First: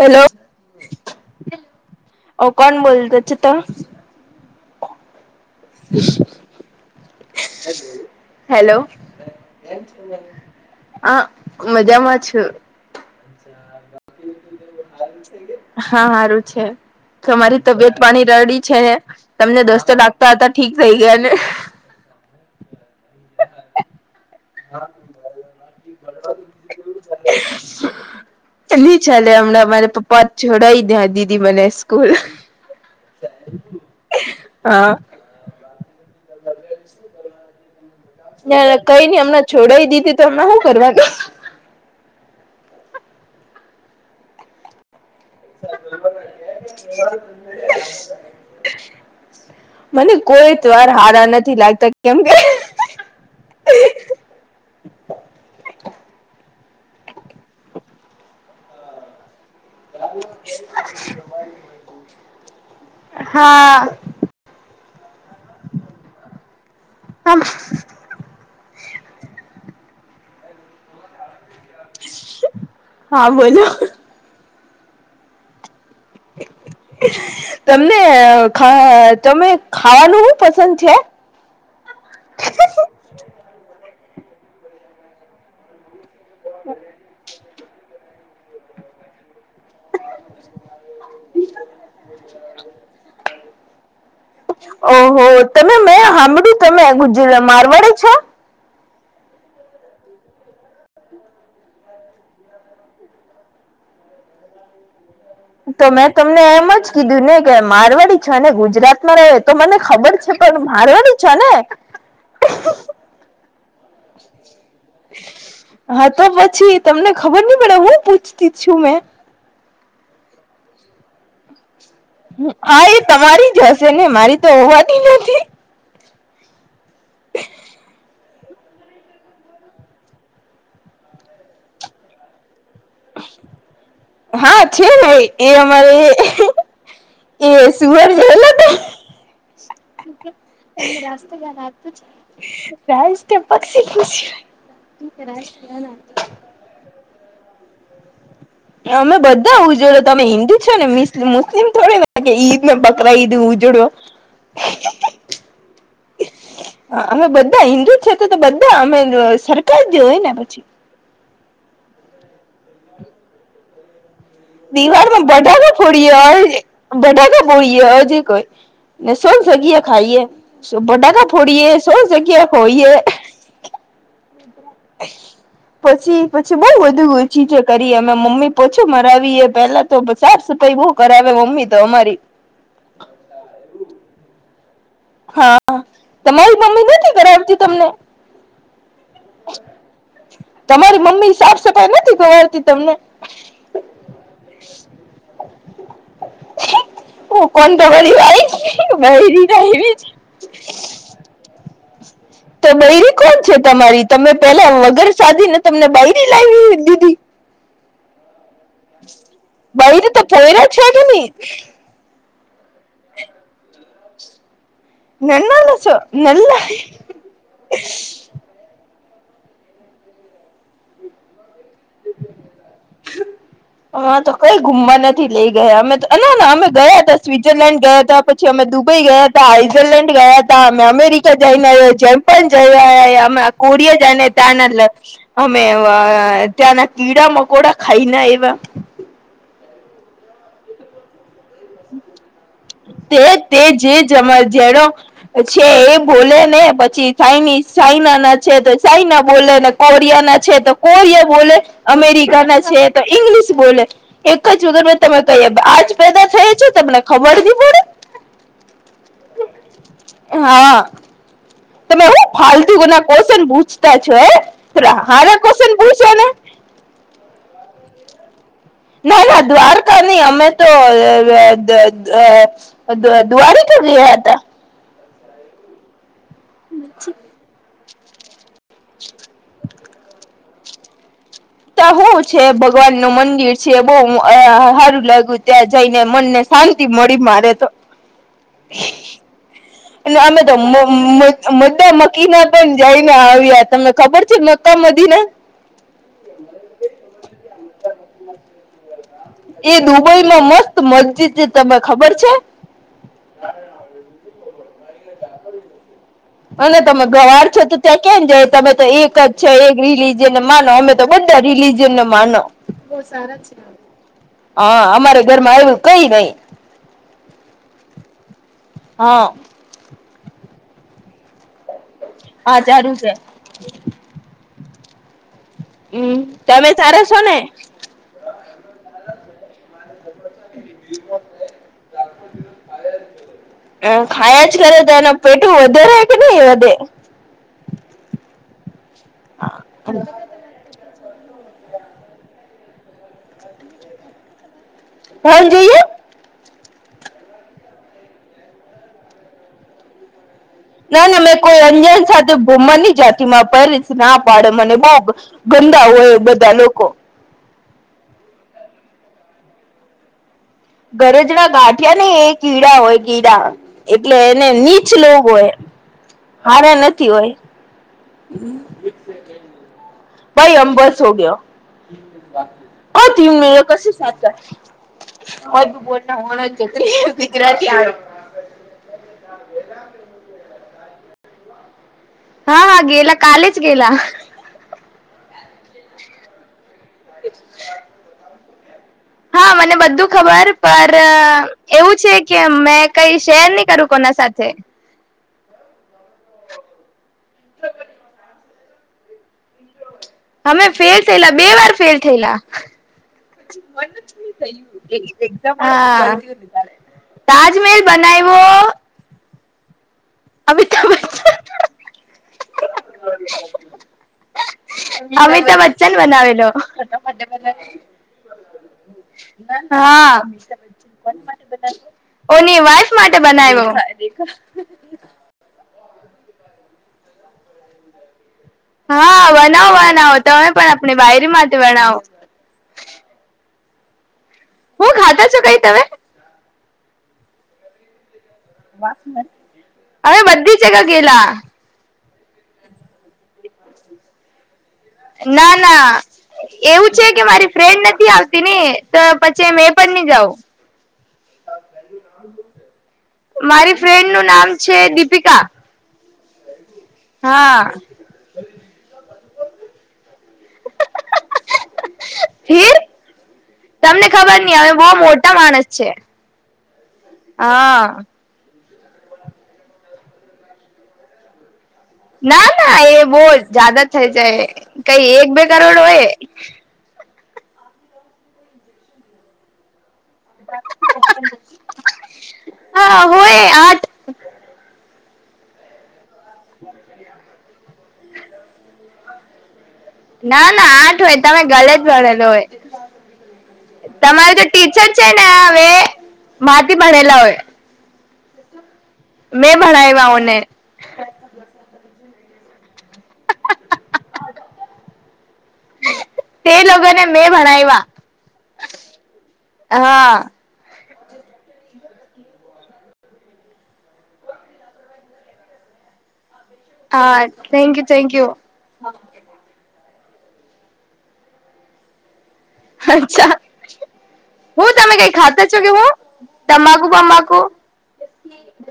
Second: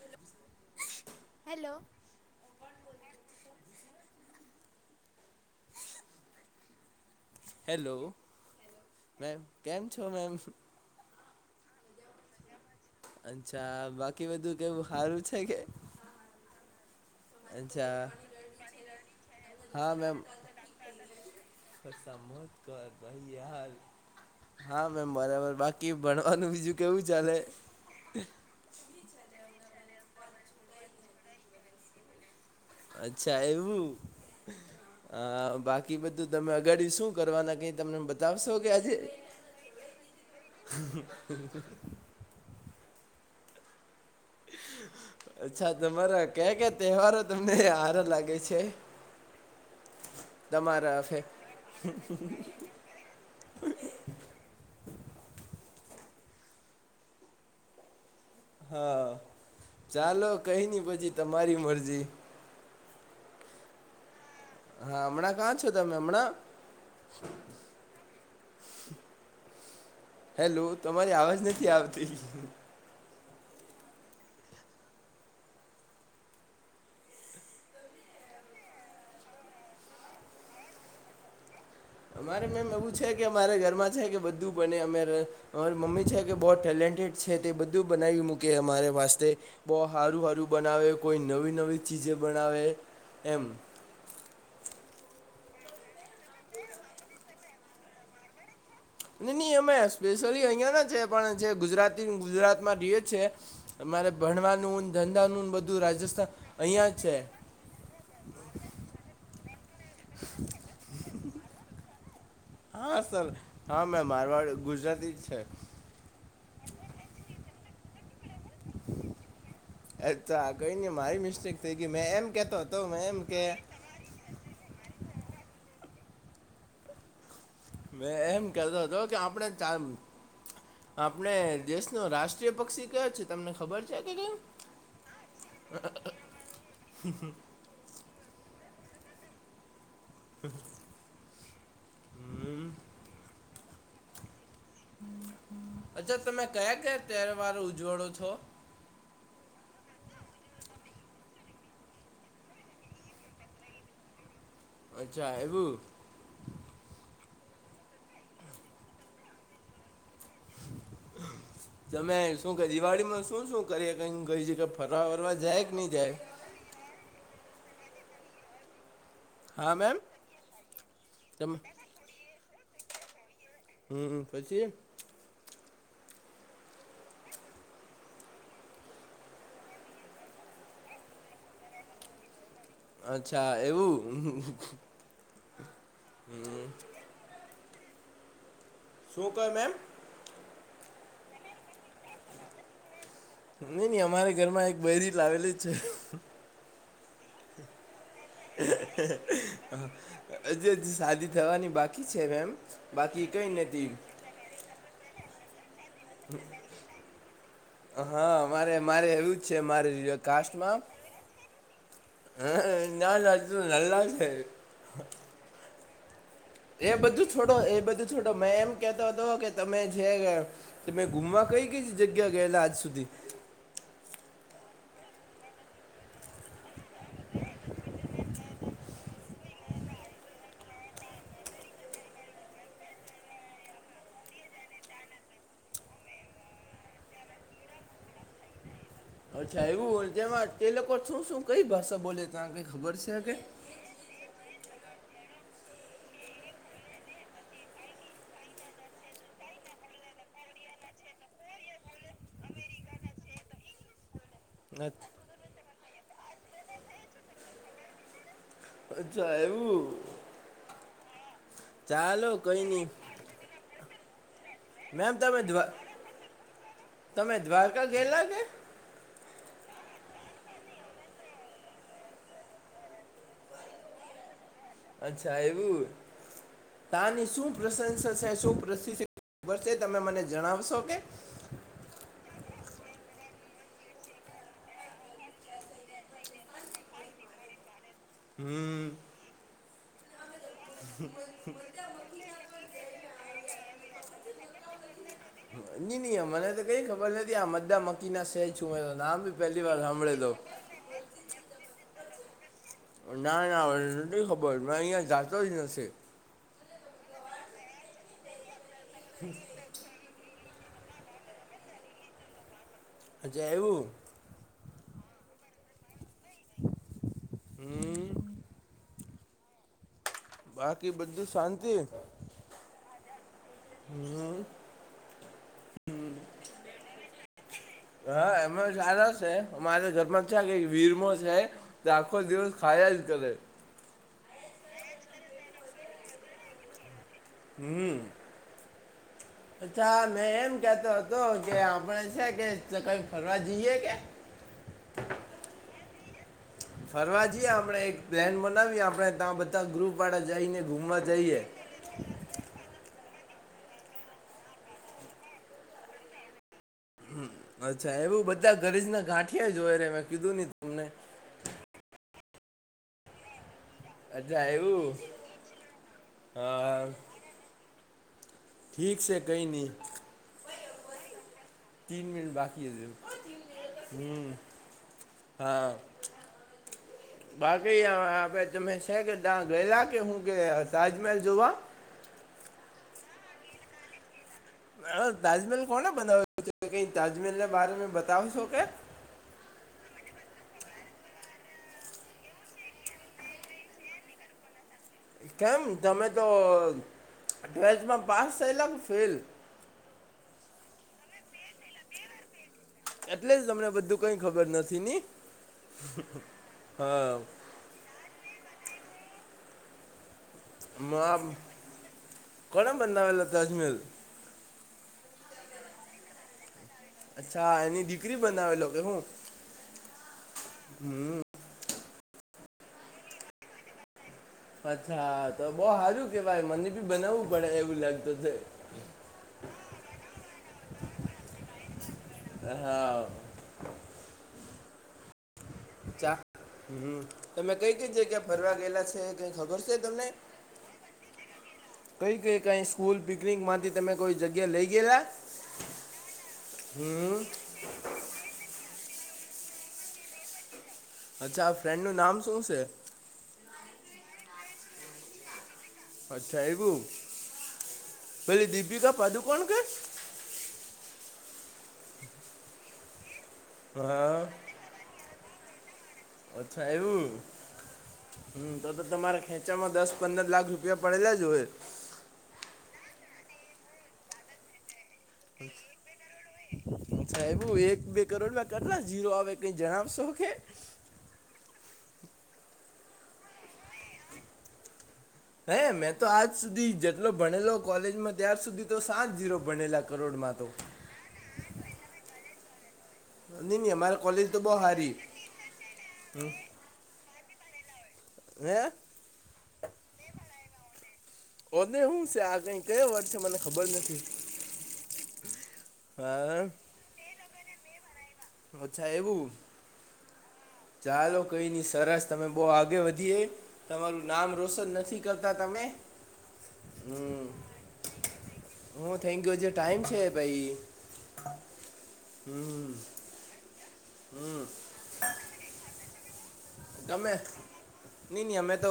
Hello ઓ કોણ બોલતા પછે તો [inaudible] હેલો હેલો મેમ કેમ છો મેમ [inaudible] હા મજામાં છો અચ્છા બાકી બધું કેવું? સારું છે કે હા સારું છે. તમારી તબિયત અચ્છા પાણી રેડી છે ને તમને દોસ્તો લાગતા હતા ઠીક થઈ ગયા ને તમ ક પહી હાલ હા મેમ બરાબર બાકી ભણવાનું બીજું કેવું ચાલે નહિ ચાલે હમણાં મારે પપ્પા છોડાઈ દયા દીદી મને સ્કૂલ અચ્છા એવું હા અ બાકી બધું તમે અગાડી શું કરવાના કઈ તમને બતાવશો કે ના આજે કઈ [inaudible] નઈ હમણાં છોડાઈ દીધી તો હમણાં શું કરવાનું હ [inaudible] અચ્છા તમારાં કયાં કયાં તહેવારો તમને સારાં લાગે છે. મને કોઈ તમારા તહેવારવાર ફે સારાં નથી લાગતાં કેમ કે હા ચાલો કઈ નહીં પછી તમારી મરજી હા હા હમણાં કયાં છો તમે હમણાં હમ. હેલો તમારી આવાજ નથી આવતી હા બોલો તમને તમે ખાવાનું શું પસંદ છે.? અમારે મેમ એવું છે કે અમારે ઘરમાં છે કે બધું બને અમે અમારી મમ્મી છે. બઉ ટેલેન્ટેડ છે તે બધું બનાવી મૂકે અમારે વાસ્તે બો સારું સારું બનાવે કોઈ નવી નવી ચીજો બનાવે એમ ઓહો તમે મેં હામળું તમે મારવાડી છો? નહી અમે સ્પેશિયલી અહિયાં ના છે પણ જે ગુજરાતી ગુજરાત માં રી એ છે. અમારે ભણવાનું ધંધાનું બધું તો મેં રાજસ્થાન તમને એમ અહીંયા જ છે કીધું ને મારવાડી છો ને ગુજરાત માં રહે તો મને ખબર છે પણ મારવાડી છો ને? હા સર હા મેં મારવાડી ગુજરાતી જ છે. હા તો પછી તમને ખબર નહી પડે હું પૂછતી છું મેં અચ્છા કઈ નને મારી મિસ્ટેક થઈ ગઈ મેં એમ કેતો હતો હા એ મેં એમ કે તમારી જ ને મારી તો હોવાતી નથી. [unintelligible] મે એમ કેતો હતો કે આપણે ચામ આપણા દેશનું રાષ્ટ્રીય પક્ષી કયો છે તમને ખબર છે કે કેમ હા છે ભાઈ એ અમારે એ સુવર બોલો તો. [inaudible] જાયને હમ. પજ્ક્ષી પુછયા. ક [unintelligible] ના અચ્છા તમે કયાં કયાં તહેવારો ઉજવો છો.? અમે બધા ઉજવ્યે તમે હિન્દુ છો ને મુસ્લિમ થોડે કે ઈદ ને બકરાં ઈદ ઉજવો અચ્છા એવું. અમે બધા હિન્દુ છે તો તો બધા અમે સરકાર જે હોય ને પછી. તમે શું દિવાળીમાં શું શું કરી કઈ કઈ જ દિવાળમાં ફટાકા ફોડીએ હોય ફટાકા ફોડીએ હોય જે કાય ને સોન હા સગિયા મેમ ખાઈએ બટાકાા તમે ફોડીએ સો સગિયા ખોઈએ. હમ હમ પછી. પછી પછી બઉ બધું ચીજો કરીએ અમે મમ્મી પોછું મરાવીએ પેલા તો પછી સાફસફાઈ બો કરાવે મમ્મી તો અમારી. અચ્છા એવું. હા તમારી મમ્મી નથી કરાવતી તમને? શું કવો મેમ? તમારી મમ્મી સાફ સફાઈ નથી કરાવતી તમને? ની ની અમારે ઘરમાં એક બયરી લાવેલી જ છે. હું કોણ તો કરી છે વાલીઈરીવી બહેરી નહીં. હજી હજી શાદી થવાની બાકી છે એમ તો બૈરી બાકી કોણ કંઈ છે નથી. તમારી તમે પેલા વગર શાદીના તમને બાઈડી [inaudible] દીદી. હા મારે મારે એવુંજ છે મારે બૈરી તો પોયરા કાસ્ટમાં છે કે નહીં અ ના ના તુ નલા છે. નલ્લાલુ છો નલ્લા. એ બધું છોડો એ બધું છોડ તો મેં એમ કહેતો હતો કે તમે જે તમે ગુમવા કઈ કઈ જગ્યા ગયેલા આજ સુધી. [unintelligible] હ તો કઈ ગુમવા નથી લઇ ગયા અમે ના-ના અમે ગયા હતા સ્વિઝરલેન્ડ ગયા હતા. પછી અમે દુબઈ ગયા હતા, આઈઝરલેન્ડ ગયા હતા, અમે અમેરિકા જઈને આવ્યા, જેમપાન જઈ આવ્યા અમે. કુડીયા જાને તાના અમે એવા. ત્યાંના કીડા મકોડા ખાઈને એવા. અચ્છા એવું તેમાં તે લોકો શું શું કઈ ભાષા બોલે ત્યા કઈ ખબર છે કે. જમાર જેડો. છે એ બોલે ને પછી સાઈનીઝ ચાઈના ના છે તો ચાઇના બોલે ને. કોરિયા ના છે તો કોરિયા બોલે, અમેરિકા ના છે તો ઇંગ્લિશ બોલે. એક જ વગર મેં તમે કહી આજ પેદા થયા છે તમને ખબર નહી પડે. અચ્છા એવું હા ચાલો કઈ નઈ. કોશન પૂછતા છો એ. મેમ તમે દ્વા તમે દ્વારકા ગયેલા કે. ના ના દ્વારકા નહી અમે તો એ. [unintelligible] દ્વા-દ્વારિકા ગયા હતા. અચ્છા એવું તાની શૂ પ્રશંસા છે શુ પ્રસીસ તમે મને જણાવશો કે. તા હુ છે ભગવાન નું મંદિર છે બહુ હારું લાગ્યું ત્યાં જઈને મનને. શાંતિ મળી મારે તો. હમ્મ. [inaudible] અમે તો મો-મો-મોદ્દા મકીના પણ જઈને આવ્યા તમને ખબર છે મક્કા મદીના. નીની મને તો કઈ ખબર નથી આ મદ્દા મકી ના સેજ સુ નામ બી પહેલી એ વાર હામભળેલો. દુબઈમાં મસ્ત મસ્જિદ છે તને ખબર છે. ના ના મને નથી ખબર મે અહીંયા જાતોજ નથી. અને તમે ગવાર છો તો ત્યાં કેમ જાય. તમે તો એક જ છે એક રિલી જેને માનો અમેતો બધ્ધા રિલીઝન ને માનો. અચ્છા એવું હા અમારે ઘરમાં આવુ કઈ નઈ. હમ હા. બાકી બધું શાંતિ. હા સારું છે. હમ્મ. હમ્મ તમે સારા છો ને. હા એમે સારા છે. મારે ઘરમાં ચ્યાં કઈ વીરમો છે. તે આખો દિવસ ખાયા જ કરે. હમ્મ ખાયા જ કરે તો એના પેટું વધારે કે નહી વધે. હમ્મ અચ્છા મે એમ કેતો હતો કે આપણે છે કે કઈ ફરવા જઈએ કે. હા જીએ. ફરવા જઈએ આપણે એક પ્લેન બનાવીએ આપણે ત્યાં બધા ગ્રુપ વાળા જઈને. ઘૂમવા ના ના મેં જઈએ કોઈ અંજાન સાથે ભુમ્મા ની જાતિ માં પેરેન્ટ્સ ના પાડેને મને બઉ ગંદા હોય બધા લોકો. હમ્મ અચ્છા એવું બધા ઘરેજ ના ગાંઠિયા જો હોય રે મેં કીધું ન. ઘરજના ગાંઠિયા ને એ કીડા હોય કીડા. એટલે એને અચ્છા નીચ એવું લોગ હોય હારા હા નથી હોય. ઠીક છે કઈ નઈ. ભાઈ અમ બસ હો ગયો તીન મિનિટ બાકી હજુ અ ત મેળ્યો કશ સા. હમ, કો બ હા બોટ ના હોણ જ છેત દીકરા. હા ભાઈ તમે છે કે ત્યાં ગયેલા કે હું કે તાજમહેલ જોવા. હા હા ગેલા કાલે જ ગેલા. હ તાજમહેલ કોને બનાવેલો છે કઈ તાજમહેલ ના બારે મે બતાવશો કે. હા મને બધું ખબર પર એવું છે કે મેં કઈ શેર નહી કરું કોના સાથે. કેમ તમે તો ટ્વેલ્થમાં પાસ થયેલા ફેલ. અમે ફેલ થયેલા બે વાર ફેલ થયેલા. એટલે જ તમને બધું કંઈ ખબર નથી ની હા [unintelligible] તજમેહેલ બનાવ્યો અમિતાભ મા બચ્ચન કોને બના અમિતાભ બચ્ચન બનાવેલો. અચ્છા એની દીકરી બનાવેલો કે હું. હા. ઓની વાઈફ માટે બનાવ્યો. અચ્છા તો બઉ હારું કેવાય મને બી બનાવવું પડે એવું લાગતું છે. હા વનાવો વનાવો તમે પણ આપણી બાયરીમાંથી વનાવો. હા. હું ખાતા છો કઈ તમે. ક્યાં હમ્મ તમે કે કે જગ્યા ફરવા ગયેલા છે કઈ ખબર છે તમને? અમે બધી જગા ગેલા કઈ કઈ કઈ સ્કૂલ પિકનિક માંથી તમે કોઈ જગ્યા લઈ ગયેલા. ના ના એવું છે હમ કે મારી ફ્રેન્ડ નથી આવતી ને તો પછી મે પણ ની જાઉં. અચ્છા આ ફ્રેન્ડ નું નામ શું છે? મારી ફ્રેન્ડ નું નામ છે દીપિકા. અચ્છા એવું. હા. પેલી દીપિકા પાદુકોણ કે હીર તમને હા ખબર ન હવે બહુ મોટા માણસ છે. અચ્છા એવું. હા હમ તો તો. તમારા ખેંચામાં દસ પંદર લાખ રૂપિયા પડેલા જ હોએ. ના ના એ બહ જ જાદા થઈ જાય કઈ એક બે કરોડ હોય. અચ્છા એવું એક બે કરોડ ના કતરા જીરો આવે કઈ જણાવશો કે. હા હોય આઠ. હે મેં તો આજ સુધી જેટલો ભણેલો કોલેજમાં ત્યાર સુધી તો સાત જીરો ભણેલા. કરોડમાં તો ના ના આઠ હોય તમે ગલત ભણેલો હોય. નહીં નહીં અમારે કોલેજ તમારે તો બહુ ટીચર સારી છે ને હવે માથી ભણેલા હોય. હૈ. મેં ભણાવ્યા ઓને. ઓને હું સ આ કંઈ. કયો વર્ડ છે મને ખબર નથી. હા. તે લોકોને મેં ભણાવ્યા. અચ્છા એવું. હા. ચાલો કઈ નઈ સરસ તમે બહુ આગે વધીએ. તમારું નામ રોશન નથી કરતા તમે. હા થેન્ક યુ થેન્ક યુ. હું થેન્કયુ જે ટાઈમ છે ભાઈ હમ. અચ્છા હું તમે કઈ ખાતા છો હું. તમાકુ ગમે બમાકુ નહી નહી અમે તો.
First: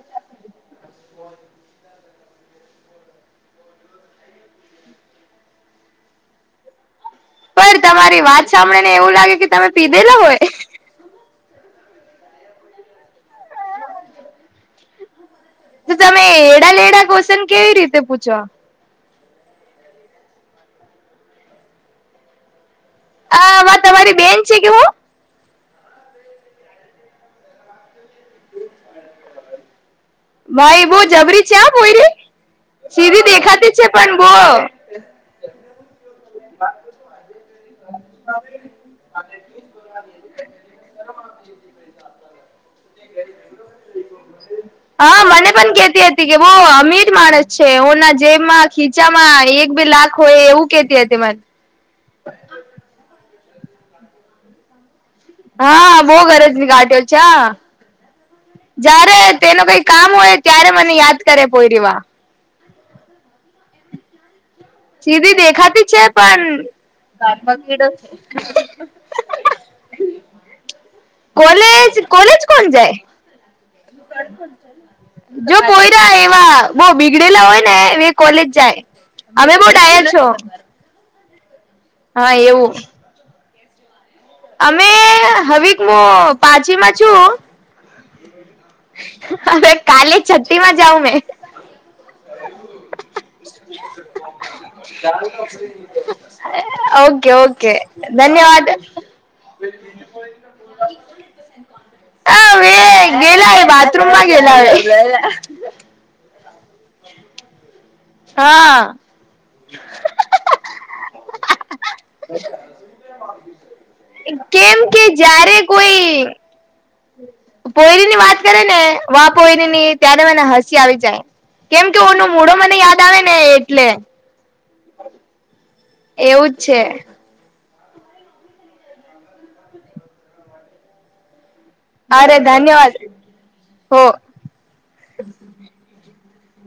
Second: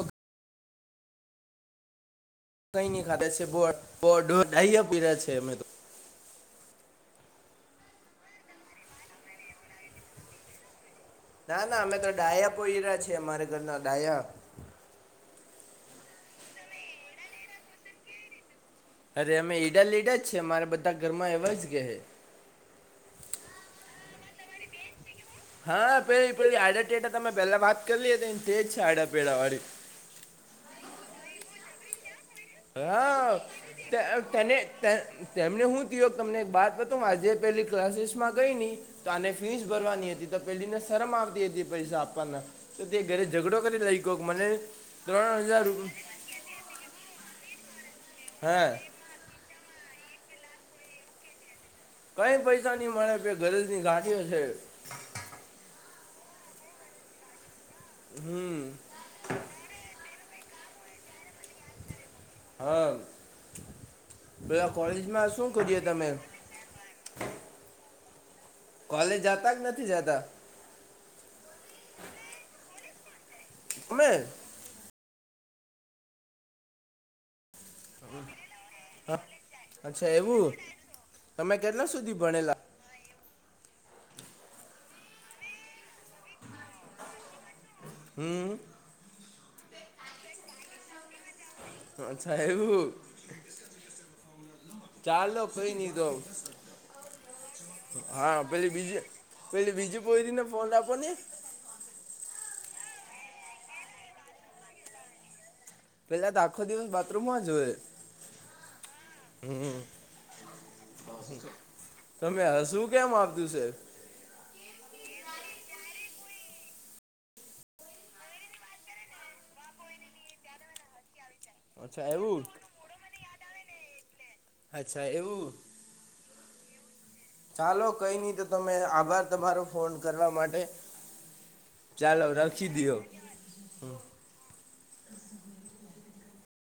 કઈ ખાતે છે બ બઢ ડાહયા પીરા છે અમે તો. પણ તમારી વાત સાંભળીને એવું લાગે કે તમે પીધેલા હોય. ના ના અમે તો ડાયા પોયરા છે. અમારા ઘરના ડાયા. તો તમે એડા લેડા કોશન કેવી રીતે પૂછો. અરે અમે ઈડા લઈડા જ છે અમારે બધા ઘરમાં એવા જ કે. આ આવા તમારી બેન છે કે હું. હા પેલા પેલી આડા ટેડા તમે પેલા વાત કરી લ તો એ તેજ છે આડાપેડા વાળી. ભાઈ બો જબરી છે આ પોયરી સીધી હા દેખાતી છે તે- પણ બો. તને તેમને હું થયો તમને એક બાત હત આજે પહેલી ક્લાસીસમાં ગઈ નહી. તો આને ફીસ ભરવાની હતી તો પેલીને શરમ આવતી હતી પૈસા આપવાના તે ઘરે ઝઘડો કરી લઈ કોક મને ત્રણ હજાર રૂપિયા એ બહુ અમીર માણસ છે એના હે જેબમાં ખીચામાં એક બે લાખ હોય એવું કેતી હતી. તેમાં કઈ પૈસા નઈ મળે પે ગરેજની ગાંઠઈઓ છે. હા ભહું ગરજની ગાટલ છે આ હમ્મ. જયારે તેનું કઈ કામ હોય ત્યારે મને યાદ કરે કોઈ દી વાર હા. બધા કોલે સીધી દેખાતી છે પણ પંખીડો કોલેજ જાતા કે નથી જાતા. કોલેજ કોલેજ કોણ જાય. તમે જો કોયરા એવા બઉ બીગડેલા હોય ને કોલેજ જાય અમે બહું ડાયા અચ્છા છો. એવું તમે કેટલા સુધી હા ભણેલા એવું અમે હવે હું પાચીમાં છું. હમ્મ. હવે કાલે છઠી માં જાઉ મેં. અચ્છા એવું. ચાલો કઈ નહીં તો [inaudible] ઓકે ઓકે હા ધન્યવાદ પેલી બીજી પેલી બીજું પોરીને ફોન આપો ને. આ હવે ગેલા હે બાથરૂમમાં ગેલા હે પેલા તો આખો દિવસ બાથરૂમમાં જ હોએ. હા. તમે હશું કેમ આવતું છે. કેમ કે જ્યારે કોઈ પોયરી ની વાત કરે ને વા પોયરી ની ત્યારે મને હસી આવી જાય. કેમ કે અચ્છા ઓનુ એવું મૂળો મને યાદ આવે ને એટલે. અચ્છા એવું. એવું જ છે. ચાલો કઈ નહી તો તમે આભાર તમારો ફોન કરવા માટે ચાલો અરે રાખી ધન્યવાદ દિયો હમ્મ. હો